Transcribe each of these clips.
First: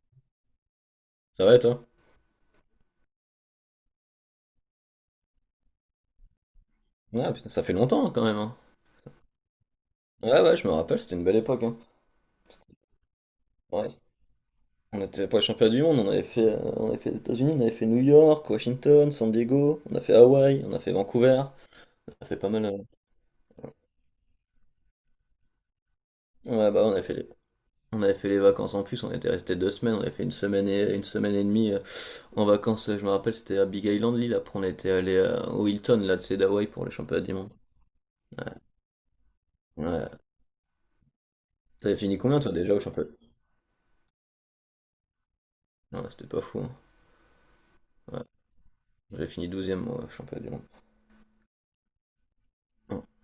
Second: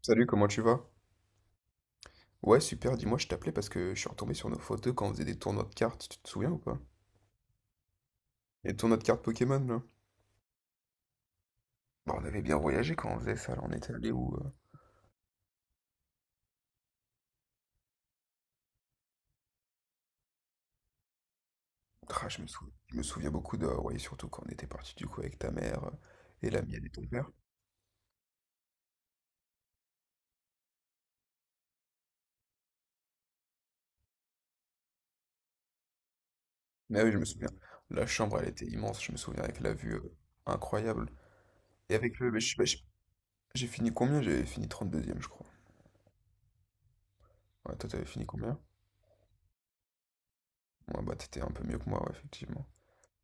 Salut, comment tu vas? Ça va et toi? Ouais, super, dis-moi, je t'appelais parce que je suis retombé sur nos photos quand on faisait des tournois de cartes, tu te souviens ou pas? Ah putain, ça fait longtemps, hein, quand même, hein. Les tournois de cartes Pokémon, là. Ouais, ouais, je me rappelle, c'était une belle époque, hein. Bah, on avait bien voyagé quand on faisait ça, là, on Ouais, était allé où... euh, on était pas les championnats du monde, on avait fait, les États-Unis, on avait fait New York, Washington, San Diego, on a fait Hawaï, on a fait Vancouver. Ça a Ah, fait pas mal. Je me souviens beaucoup de. Ouais, surtout quand on était parti du coup avec ta mère et la Ouais, bah, mienne et ton père. On avait fait les vacances en plus, on était resté 2 semaines, on avait fait une semaine et demie, en vacances. Je me rappelle, c'était à Big Island l'île. Après, on était allé au Hilton là, de c'est d'Hawaï pour les Mais oui, je championnats me du souviens. monde. La chambre, Ouais. elle était immense, je me souviens, avec la vue Ouais. euh, incroyable. Et T'avais fini avec le, combien mais je toi sais pas, déjà je- au championnat? J'ai fini combien? J'avais fini 32e, je crois. Non, c'était pas fou, hein. Ouais, toi, t'avais Ouais. fini combien? J'avais fini 12e e moi, au championnat du monde. Ouais, bah, t'étais un peu mieux que moi, ouais, effectivement.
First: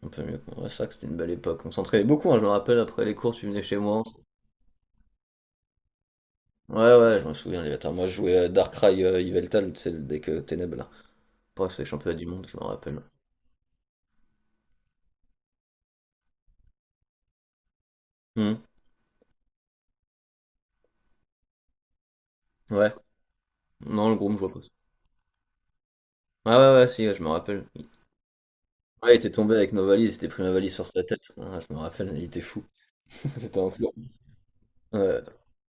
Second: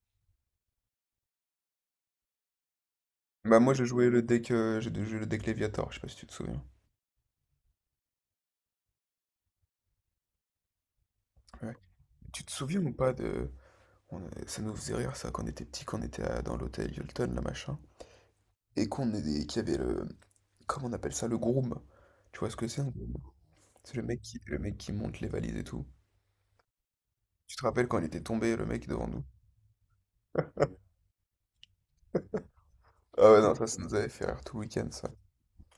On peut mieux comprendre ça, que c'était une belle époque. On s'entraînait beaucoup, hein, je me rappelle, après les cours, tu Bah venais moi chez moi. J'ai joué le deck Léviator, je sais pas si tu te souviens. Ouais, ouais, je me souviens, les bâtards. Moi, je jouais à Darkrai, Yveltal, tu sais, le deck, Ténèbres, là. Après, Ouais. c'est les championnats du Tu monde, te je me souviens ou rappelle. pas de. Ça nous faisait rire ça quand on était petit, quand on était dans l'hôtel Hilton, là machin, Hum. Et qu'il y avait le. Comment on appelle ça? Le groom. Tu vois ce que c'est un Ouais. groom? C'est le Non, le mec groupe, qui... je vois le pas. mec qui monte les valises et tout. Ah, ouais, ouais, ouais, si, ouais, je me Tu te rappelle. rappelles quand il était tombé, le mec devant Ouais, il nous? était tombé avec nos valises, il était pris ma valise sur sa tête. Ah, je me rappelle, il était fou. Ah ouais, non, C'était ça, un ça fou. nous avait fait rire tout le week-end, ça. Ouais.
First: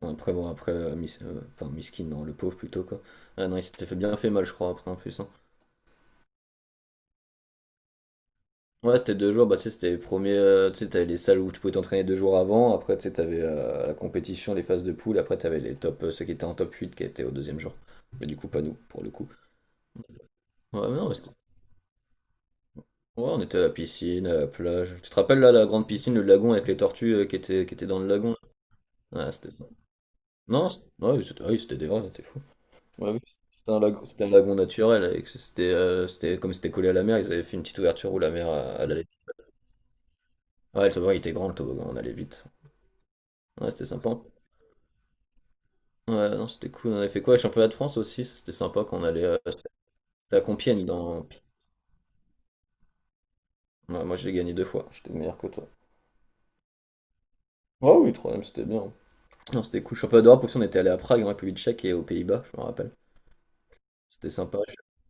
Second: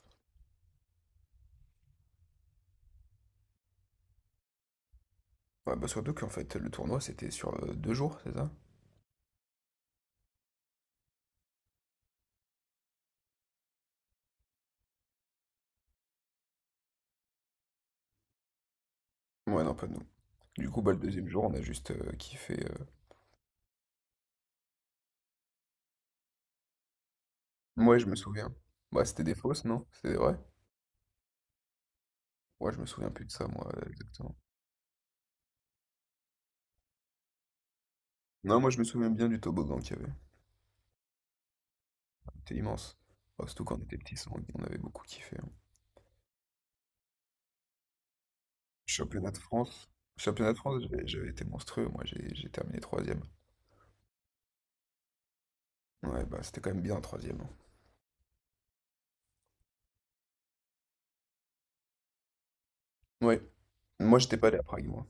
Après, bon, après, enfin, Miskin, non, le pauvre plutôt, quoi. Ah non, il s'était fait bien fait mal, je crois, après, en plus, hein. Ouais, bah surtout qu'en fait, le tournoi, c'était sur 2 jours, c'est ça? Ouais, c'était 2 jours. Bah, tu sais, c'était les premiers, tu sais, t'avais les salles où tu pouvais t'entraîner 2 jours avant. Après, tu sais, t'avais la compétition, les phases de poule. Après, t'avais les top, ceux qui étaient en top 8 qui étaient au deuxième jour. Mais du coup, pas nous, pour le coup. Ouais, non, pas nous. Du coup, Ouais, bah, mais le non, mais deuxième ouais, jour, on a juste kiffé. on était à la piscine, à la plage. Tu te rappelles là, la grande piscine, le lagon avec les tortues, qui étaient Moi, dans je le me lagon? souviens. Bah, c'était Là, ouais, des c'était fausses, ça. non? C'était des vraies? Non, c'était, ouais, oui, c'était, ouais, c'était des vrais, t'es fou. Ouais, je me souviens Ouais, oui. plus de ça, moi, C'était un lagonexactement. Naturel. Comme c'était collé à la mer, ils avaient fait une petite ouverture où la mer, Non, moi je me elle allait. souviens bien du toboggan qu'il y avait. Ouais, le toboggan il était grand, le toboggan, on allait vite. C'était immense. Oh, surtout Ouais, quand on c'était était sympa. petits, on avait beaucoup kiffé, hein. Ouais, non, c'était cool. On avait fait quoi? Le championnat de France aussi, ça, c'était sympa quand on allait, Championnat de France. c'était à Championnat de France, Compiègne. j'avais j'avais été monstrueux, moi j'ai terminé troisième. Ouais, moi, je l'ai gagné deux fois. J'étais meilleur que toi. Ouais, bah c'était quand même bien troisième, hein. Ah oui, troisième, c'était bien. Non, c'était cool. Championnat d'Europe aussi, on était allé à Prague, en République tchèque et aux Pays-Bas, je me rappelle. Ouais. Moi C'était j'étais pas allé sympa. à Prague, moi.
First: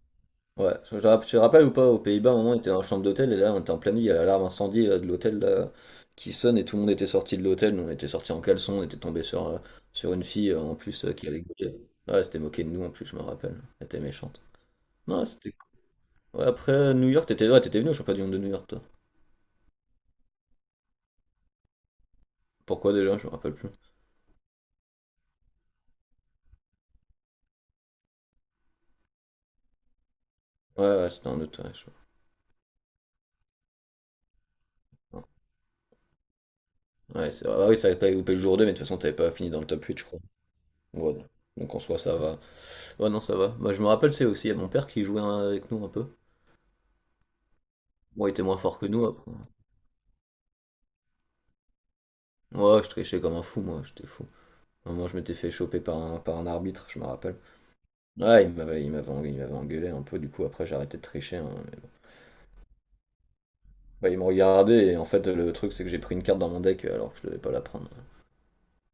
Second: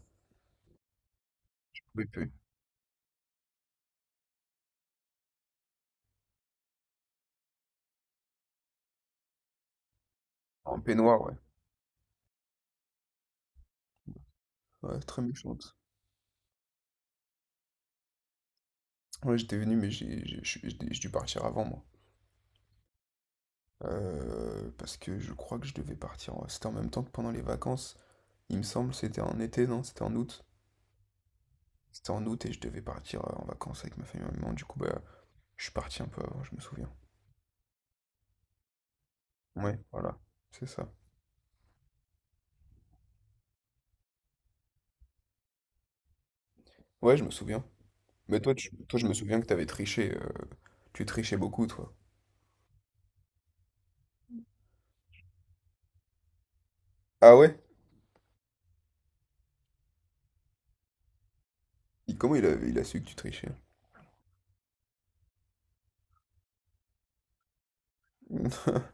Ouais, tu te rappelles ou pas, aux Oui, Pays-Bas, oui. à un moment, on était dans la chambre d'hôtel et là, on était en pleine nuit. Il y a l'alarme incendie, de l'hôtel là, qui sonne et tout le monde était sorti de l'hôtel. Nous, on était sortis en caleçon, on était tombé sur une fille, en En plus, peignoir, qui ouais. avait gueulé. Ouais, elle s'était moquée de nous en plus, je me rappelle. Elle était méchante. Ouais, très Non, c'était méchante. ouais, après, New York, t'étais venu au championnat du monde de New York, toi. Ouais, j'étais venu, mais j'ai- je j'ai dû partir avant, moi. Pourquoi déjà, je me rappelle plus. Parce que je crois que je devais partir. C'était en même temps que pendant les vacances. Il me semble, c'était en été, non? C'était en août. Ouais, ouais, c'était un autre, ouais, C'était en août et je devais partir en vacances avec ma famille et ma maman. Du coup, bah, non. je suis parti un peu avant, je me souviens. Ouais, c'est vrai. Ah oui, ça t'avais loupé le jour deux, mais de toute façon, t'avais pas fini dans le Ouais, top huit, je voilà, crois. c'est ça. Ouais, donc en soi, ça va. Ouais, non, ça va. Moi, je me rappelle, c'est aussi, il y a mon père qui jouait, hein, avec nous un peu. Ouais, je me souviens. Bon, il Mais était toi, moins fort que toi nous, je me après. souviens que t'avais triché. Tu trichais beaucoup, toi. Ouais, je trichais comme un fou, moi, j'étais fou. À un moment, je m'étais fait choper par un arbitre, je me Ah rappelle. ouais? Ouais, il m'avait engueulé un peu, du coup, après, j'ai arrêté de tricher, hein, mais bon. Comment il a su que tu trichais? Bah, il me regardait, et en fait, le truc, c'est que j'ai pris une carte dans mon deck, alors que je devais pas la prendre.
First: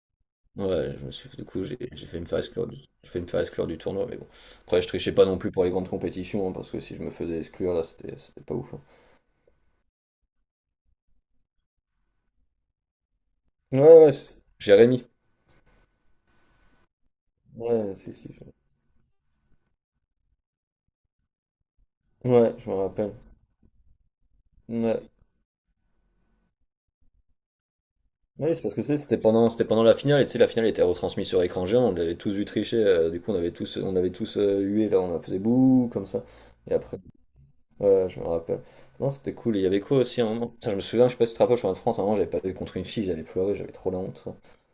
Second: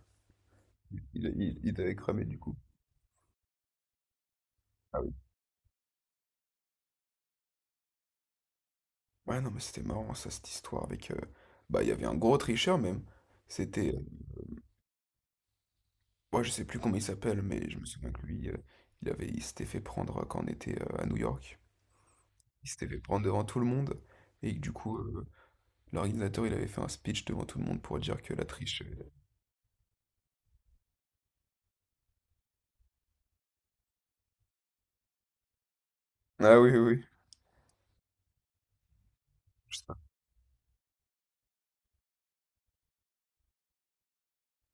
Ouais, je me suis, Il, du il, coup, il t'avait j'ai failli cramé, me du coup. Faire exclure du tournoi, mais bon. Après, je Ah oui. trichais pas non plus pour les grandes compétitions, hein, parce que si je me faisais exclure, là, c'était pas ouf, hein. Ouais, non, mais c'était marrant, ça, cette histoire avec. Bah, il y avait un gros tricheur, même. Ouais, C'était. ouais, Jérémy. Moi, je sais plus comment il s'appelle, mais je me Ouais, souviens si, que si. lui, il s'était fait prendre quand on était à New York. Ouais, Il je me s'était fait rappelle. prendre devant tout le monde. Et que, du coup, Ouais. L'organisateur, il avait fait un speech devant tout le monde pour dire que la Oui, c'est parce triche. que c'est- c'était pendant la finale, et tu sais, la finale était retransmise sur écran géant, on l'avait tous vu tricher, du coup, on avait tous, hué, là, on faisait bouh, comme ça. Ah oui, Et oui, après, oui. ouais, je me rappelle. Non, c'était cool. Et il y Je avait sais pas. quoi aussi à un moment? Putain, je me souviens, je sais pas si tu te rappelles, je suis en France, à un moment, j'avais pas vu contre une fille, j'avais pleuré, j'avais trop la honte.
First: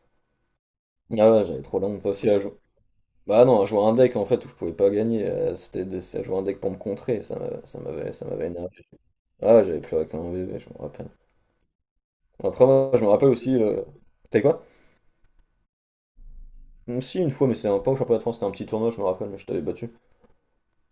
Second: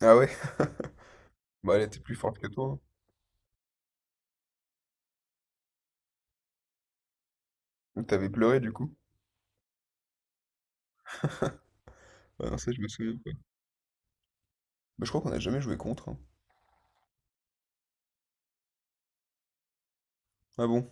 Ah ouais? Ah ouais, j'avais Bah trop elle la était honte plus aussi forte à que jouer. toi, hein. Bah non, à jouer un deck en fait où je pouvais pas gagner, c'était c'est à jouer un deck pour me contrer, Donc ça t'avais m'avait pleuré du énervé. coup? Ah, ouais, j'avais plus avec un bébé, je me rappelle. Ah non, Après, ça je me moi, je me souviens pas. rappelle aussi. T'es quoi? Bah je crois qu'on a jamais joué contre, hein. Si, une fois, mais c'était un pas au championnat de France, c'était un petit tournoi, je me rappelle, mais je t'avais battu. Ah bon?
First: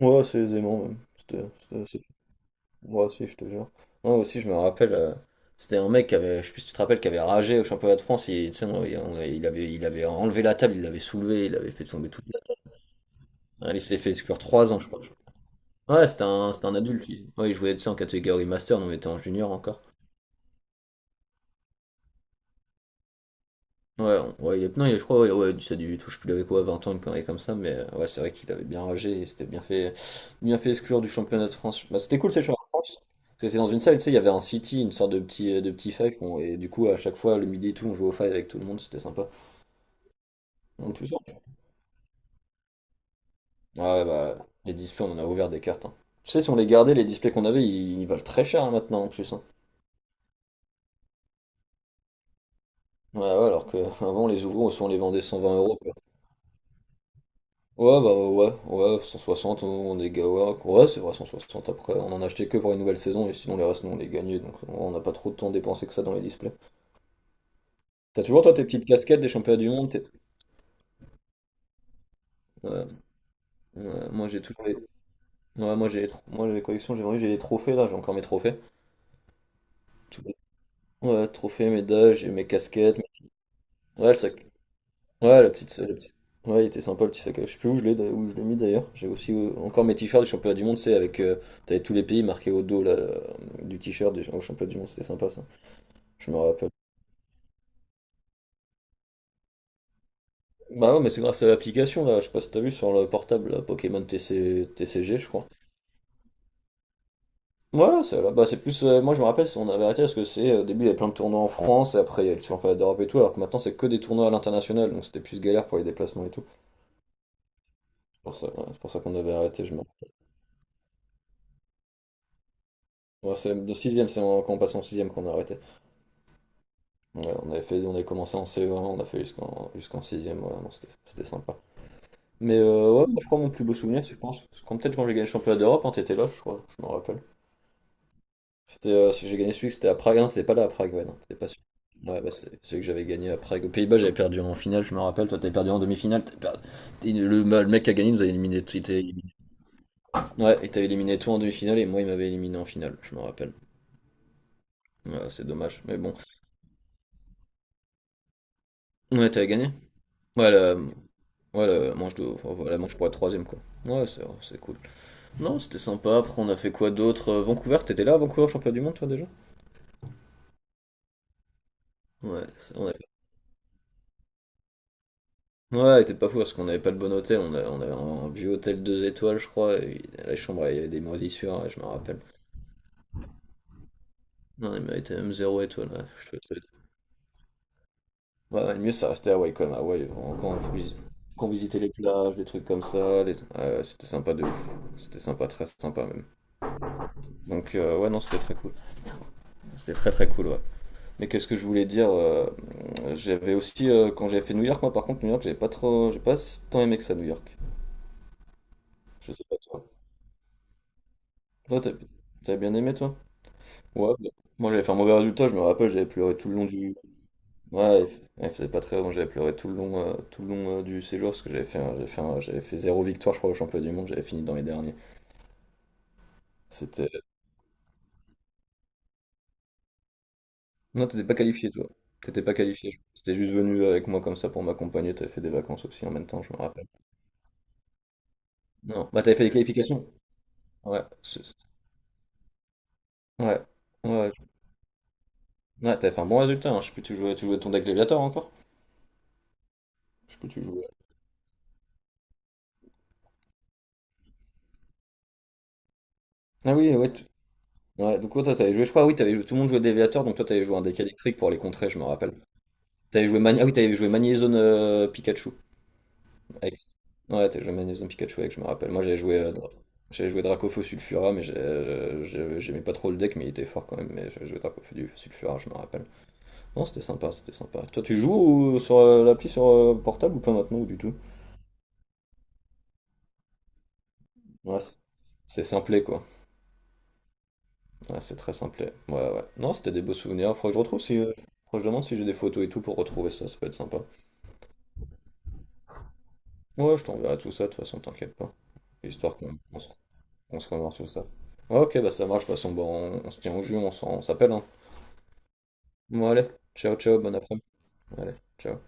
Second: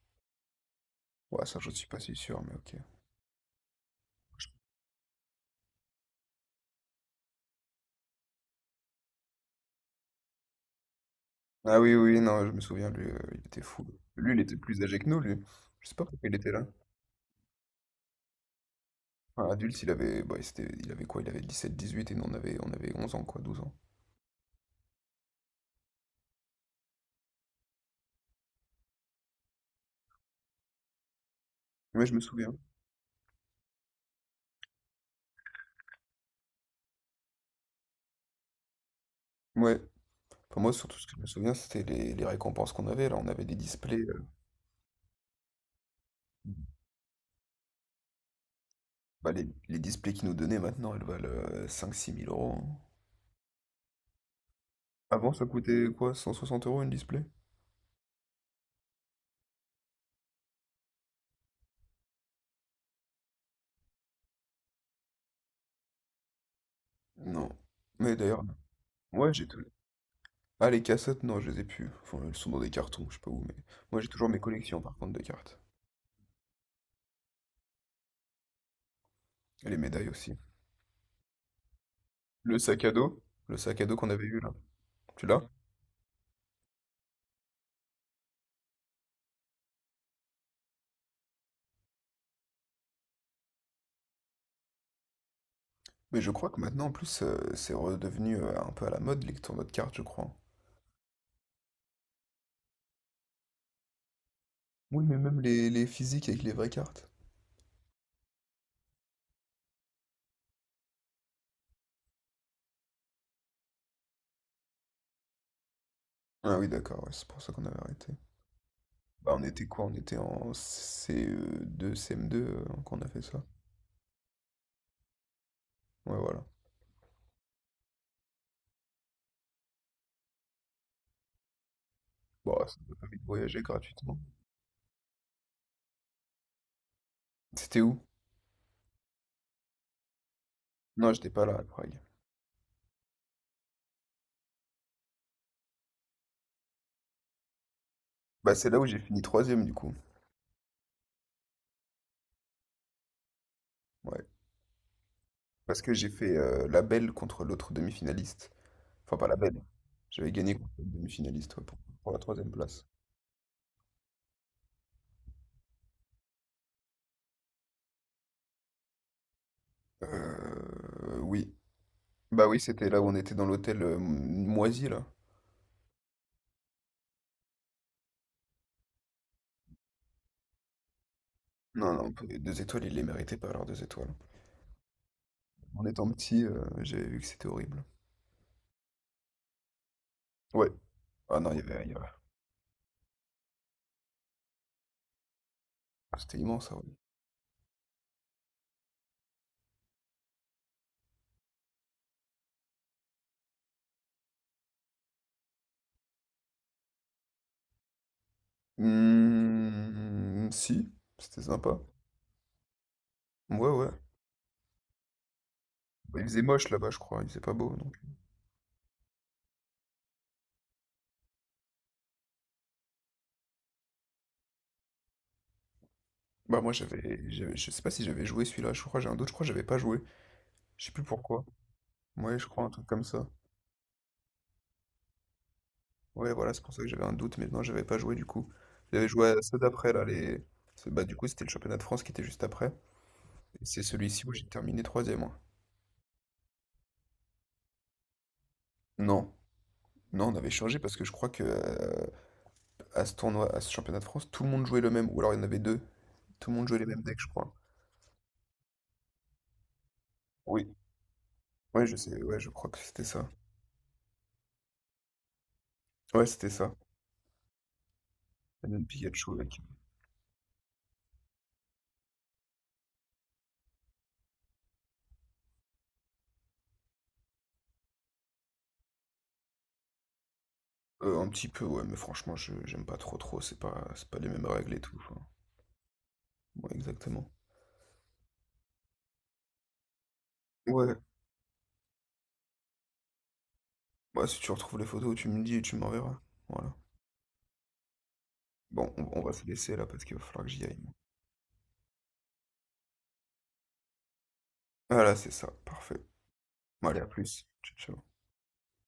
Ouais, c'est aisément, même. Ouais, ça je suis pas si sûr, mais ok. Ouais, si, je te jure. Moi aussi, je me rappelle, c'était un mec qui avait, je sais plus si tu te rappelles, qui avait ragé au championnat de France, il, tu sais, il avait enlevé la table, il l'avait soulevée, il avait Ah fait oui, tomber oui, oui, toute non, je me souviens, lui, il était la. Il fou. s'est fait Lui, exclure il était 3 ans, plus je âgé crois. que nous, lui. Je sais pas Ouais, c'était pourquoi il était unlà. Adulte, lui. Ouais, il jouait, ça en catégorie master, donc il était en Un junior adulte, encore. il avait, bah, c'était, il avait quoi? Il avait 17-18 et nous on avait 11 ans, quoi, 12 ans. Ouais, ouais, il est, non, je crois, ouais, ouais, 17, 18, je sais plus, il avait quoi, 20 ans, une connerie comme ça, mais ouais, c'est vrai qu'il avait bien ragé, il s'était bien fait exclure du championnat de France. Bah, Ouais, je c'était me cool, ces souviens. championnats de France. Parce que c'est dans une salle, tu sais, il y avait un city, une sorte de petit five, et du coup, à chaque fois, le midi et tout, on jouait au five avec tout le monde, c'était sympa. Ouais. Enfin, moi, En surtout, ce plus, que je me ouais. souviens, c'était les récompenses qu'on avait. Là, on avait des displays. Ouais, euh, bah, les displays, on en a ouvert des cartes, hein. Tu sais, si on les gardait, les displays qu'on avait, ils valent très cher, hein, maintenant, en Bah, plus, hein. les displays qu'ils nous donnaient maintenant, elles valent cinq six mille euros, hein. Ouais, ouais, alors qu'avant, on les ouvrait, on les vendait Avant, cent ça vingt euros. coûtait quoi? 160 € une display? Ouais, bah ouais, ouais, 160, ouais, ouais, c'est vrai, 160, après, on en a acheté que pour une nouvelle saison, et sinon les restes, nous, on les gagnait, donc on n'a pas trop de temps dépensé que ça dans les displays. Non. Mais T'as toujours, d'ailleurs, toi, tes petites casquettes des ouais, j'ai championnats tout. du monde? Ah, les cassettes, non, je les ai plus. Enfin, elles sont dans des Ouais, cartons, je sais pas où, mais. Moi, j'ai ouais, moi, toujours mes j'ai toujours les... collections, par contre, de cartes. Ouais, moi, moi, les collections, j'ai les trophées, là, j'ai encore mes trophées. Et les médailles Tous les- aussi. Ouais, trophées, médailles, j'ai mes Le sac à casquettes, dos? Le sac à dos qu'on ouais, le avait sac... eu, là. Tu Ouais, l'as? Ouais, il était sympa, le petit sac, je sais plus où je l'ai mis, d'ailleurs. J'ai aussi, encore mes t-shirts du championnat du monde, c'est avec... T'avais tous les pays marqués au dos, là, du t-shirt au championnat du monde, c'était sympa, ça. Mais je Je me crois que rappelle. maintenant, en plus, c'est redevenu un peu à la mode, les tournois de cartes, je crois. Bah non mais c'est grâce à l'application là, je sais pas si t'as vu sur le portable là, Pokémon Oui, TCG, mais je même crois. les physiques avec les vraies cartes. Ouais, c'est là. Bah c'est plus, moi je me rappelle, on avait arrêté parce que c'est. Au début il y avait plein de tournois en France et après il y a le championnat d'Europe et tout, alors que maintenant c'est que des tournois à l'international, donc c'était plus galère pour les déplacements et tout. Ah oui, d'accord, ouais, c'est pour ça qu'on avait arrêté. C'est pour ça, ouais, c'est pour ça qu'on avait Bah, on arrêté, était je me quoi? On rappelle. était en CE2, CM2, quand on a fait Ouais, ça. c'est le sixième, quand on passe en sixième qu'on a arrêté. Ouais, voilà. Ouais, on avait commencé en CE1, on a fait jusqu'en sixième, ouais, non, c'était sympa. Bon, Mais, ça m'a ouais, permis moi, de je crois mon voyager plus beau souvenir, c'est, je gratuitement. pense. Quand peut-être quand j'ai gagné le championnat d'Europe, hein, t'étais là, je crois, je me rappelle. C'était où? C'était, celui que j'ai gagné celui que c'était à Prague. Ah non, t'étais pas là à Prague, ouais, Non, non, j'étais t'étais pas pas là à sûr. Prague. Ouais, bah, c'est celui que j'avais gagné à Prague. Aux Pays-Bas, j'avais perdu en finale, je me rappelle. Toi, t'avais perdu en demi-finale. Le, bah, le mec qui a gagné nous a Bah, éliminé. c'est là Il où t'a j'ai fini éliminé. troisième, du coup. Ouais, il t'avait éliminé toi en demi-finale et moi, il m'avait éliminé en finale, je me rappelle. Ouais. Ouais, c'est dommage, Parce que mais j'ai bon. fait la belle contre l'autre demi-finaliste. Enfin, pas Ouais, la t'avais belle. gagné? J'avais Ouais, gagné contre la, l'autre demi-finaliste ouais, pour, ouais, la pour manche la de, troisième enfin, voilà, la place. manche pour la troisième, quoi. Ouais, c'est cool. Non, c'était sympa. Après, on a fait quoi d'autre? Vancouver, t'étais là à Vancouver, champion du monde, toi, déjà? Oui. Ouais, Bah oui, c'est- on c'était a. là où on était dans l'hôtel moisi, là. Ouais, il était pas fou parce qu'on n'avait pas le bon hôtel, on avait un vieux hôtel 2 étoiles, je crois, et la chambre, il y avait des moisissures, ouais, je me Non, non, rappelle. les deux étoiles, ils les méritaient pas, leurs deux étoiles. Non, il méritait même zéro En étoile. Étant petit, j'avais vu que c'était horrible. Ouais, ouais, le mieux, ça restait à Hawaï quand même. Hawaï, on- quand on, Ouais. visi- Ah quand on non, il y visitait avait... les il y avait- plages, des trucs comme ça, les- ouais, c'était sympa de ouf. C'était sympa, très sympa même. C'était immense, ça, ouais. Donc, ouais, non, c'était très cool. C'était très très cool, ouais. Mais qu'est-ce que je voulais dire. J'avais aussi, quand j'avais fait New York, moi par contre, New York, j'avais pas trop. J'ai pas tant aimé que ça, New York. Je sais pas toi. Si, c'était sympa. Toi, t'as bien aimé, toi. Ouais, ouais. Ouais, bah, moi j'avais fait un mauvais résultat, je me rappelle, j'avais Bah, il pleuré faisait tout le long moche là-bas, du. je crois. Il faisait pas beau, non? Ouais, elle faisait pas très bon, j'avais pleuré tout le long, du séjour parce que j'avais fait zéro victoire, je crois, au championnat du monde, j'avais fini dans les derniers. Bah moi C'était. Je sais pas si j'avais joué celui-là, je crois j'ai un doute, je crois que j'avais pas joué, je sais plus Non, t'étais pas pourquoi. qualifié, toi. Ouais, T'étais je pas crois un truc qualifié. comme ça. T'étais juste venu avec moi comme ça pour m'accompagner, t'avais fait des vacances aussi en même Ouais, temps, voilà, je me c'est pour ça rappelle. que j'avais un doute, mais non, j'avais pas joué du coup. J'avais Non, bah joué t'avais à fait des ceux d'après là, qualifications. les. Ouais, Bah du coup c'était le championnat de France qui était juste après, ouais, et c'est ouais, celui-ci où ouais. j'ai terminé troisième, moi. Ouais, t'avais fait un bon résultat, hein. Je sais plus, tu jouais ton deck Léviator encore? Non, non, Je on sais plus, avait tu changé jouais. parce que je crois que à ce tournoi, à ce championnat de France, tout le monde jouait le même, ou alors il y en avait deux, tout le monde Ah jouait les oui, mêmes ouais. decks, je crois. Ouais, donc ouais, toi, t'avais joué, je crois, oui, t'avais joué- tout le monde jouait Déviateur, donc toi, t'avais Oui. joué un deck électrique pour les Ouais, contrer, je je me sais, rappelle. ouais, je crois que c'était T'avais ça. joué Mani... Ah oui, t'avais joué Magnézone Pikachu. Ouais, c'était ça. Avec- Ouais, t'avais joué Magnézone Pikachu avec, je me Banane rappelle. Moi, j'avais Pikachu, joué, euh, avec. Dra- j'avais joué Dracofeu Sulfura, mais j'aimais pas trop le deck, mais il était fort quand même. Mais j'avais joué Dracofeu du- Sulfura, je me rappelle. Non, c'était sympa, c'était sympa. Toi, tu joues ou- sur l'appli sur portable ou pas maintenant, ou du tout? Un petit peu, ouais, mais franchement, je j'aime pas trop, trop, c'est pas les mêmes règles Ouais, et tout, c'est enfin, c'est simplé, quoi. ouais, exactement. Ouais, c'est très simplé. Ouais, ouais. Non, c'était des beaux souvenirs. Faudrait que je Ouais, retrouve si. Faudrait que je demande si j'ai des photos et tout pour retrouver ça, ça peut être sympa. bah, si tu retrouves les photos, tu me dis et tu m'enverras. Voilà. Ouais, je t'enverrai tout ça, de toute façon, t'inquiète pas. Bon, on va Histoire se qu'on laisser là parce qu'il va falloir que on j'y se aille. revoit moi. sur ça. Ouais, ok, bah ça marche, de toute façon, bon, on se tient au jus, on s'appelle, hein. Voilà, c'est ça, parfait. Bon, allez, bon ciao, Allez, à ciao, bon plus. après-midi. Ciao tcha. Allez, ciao.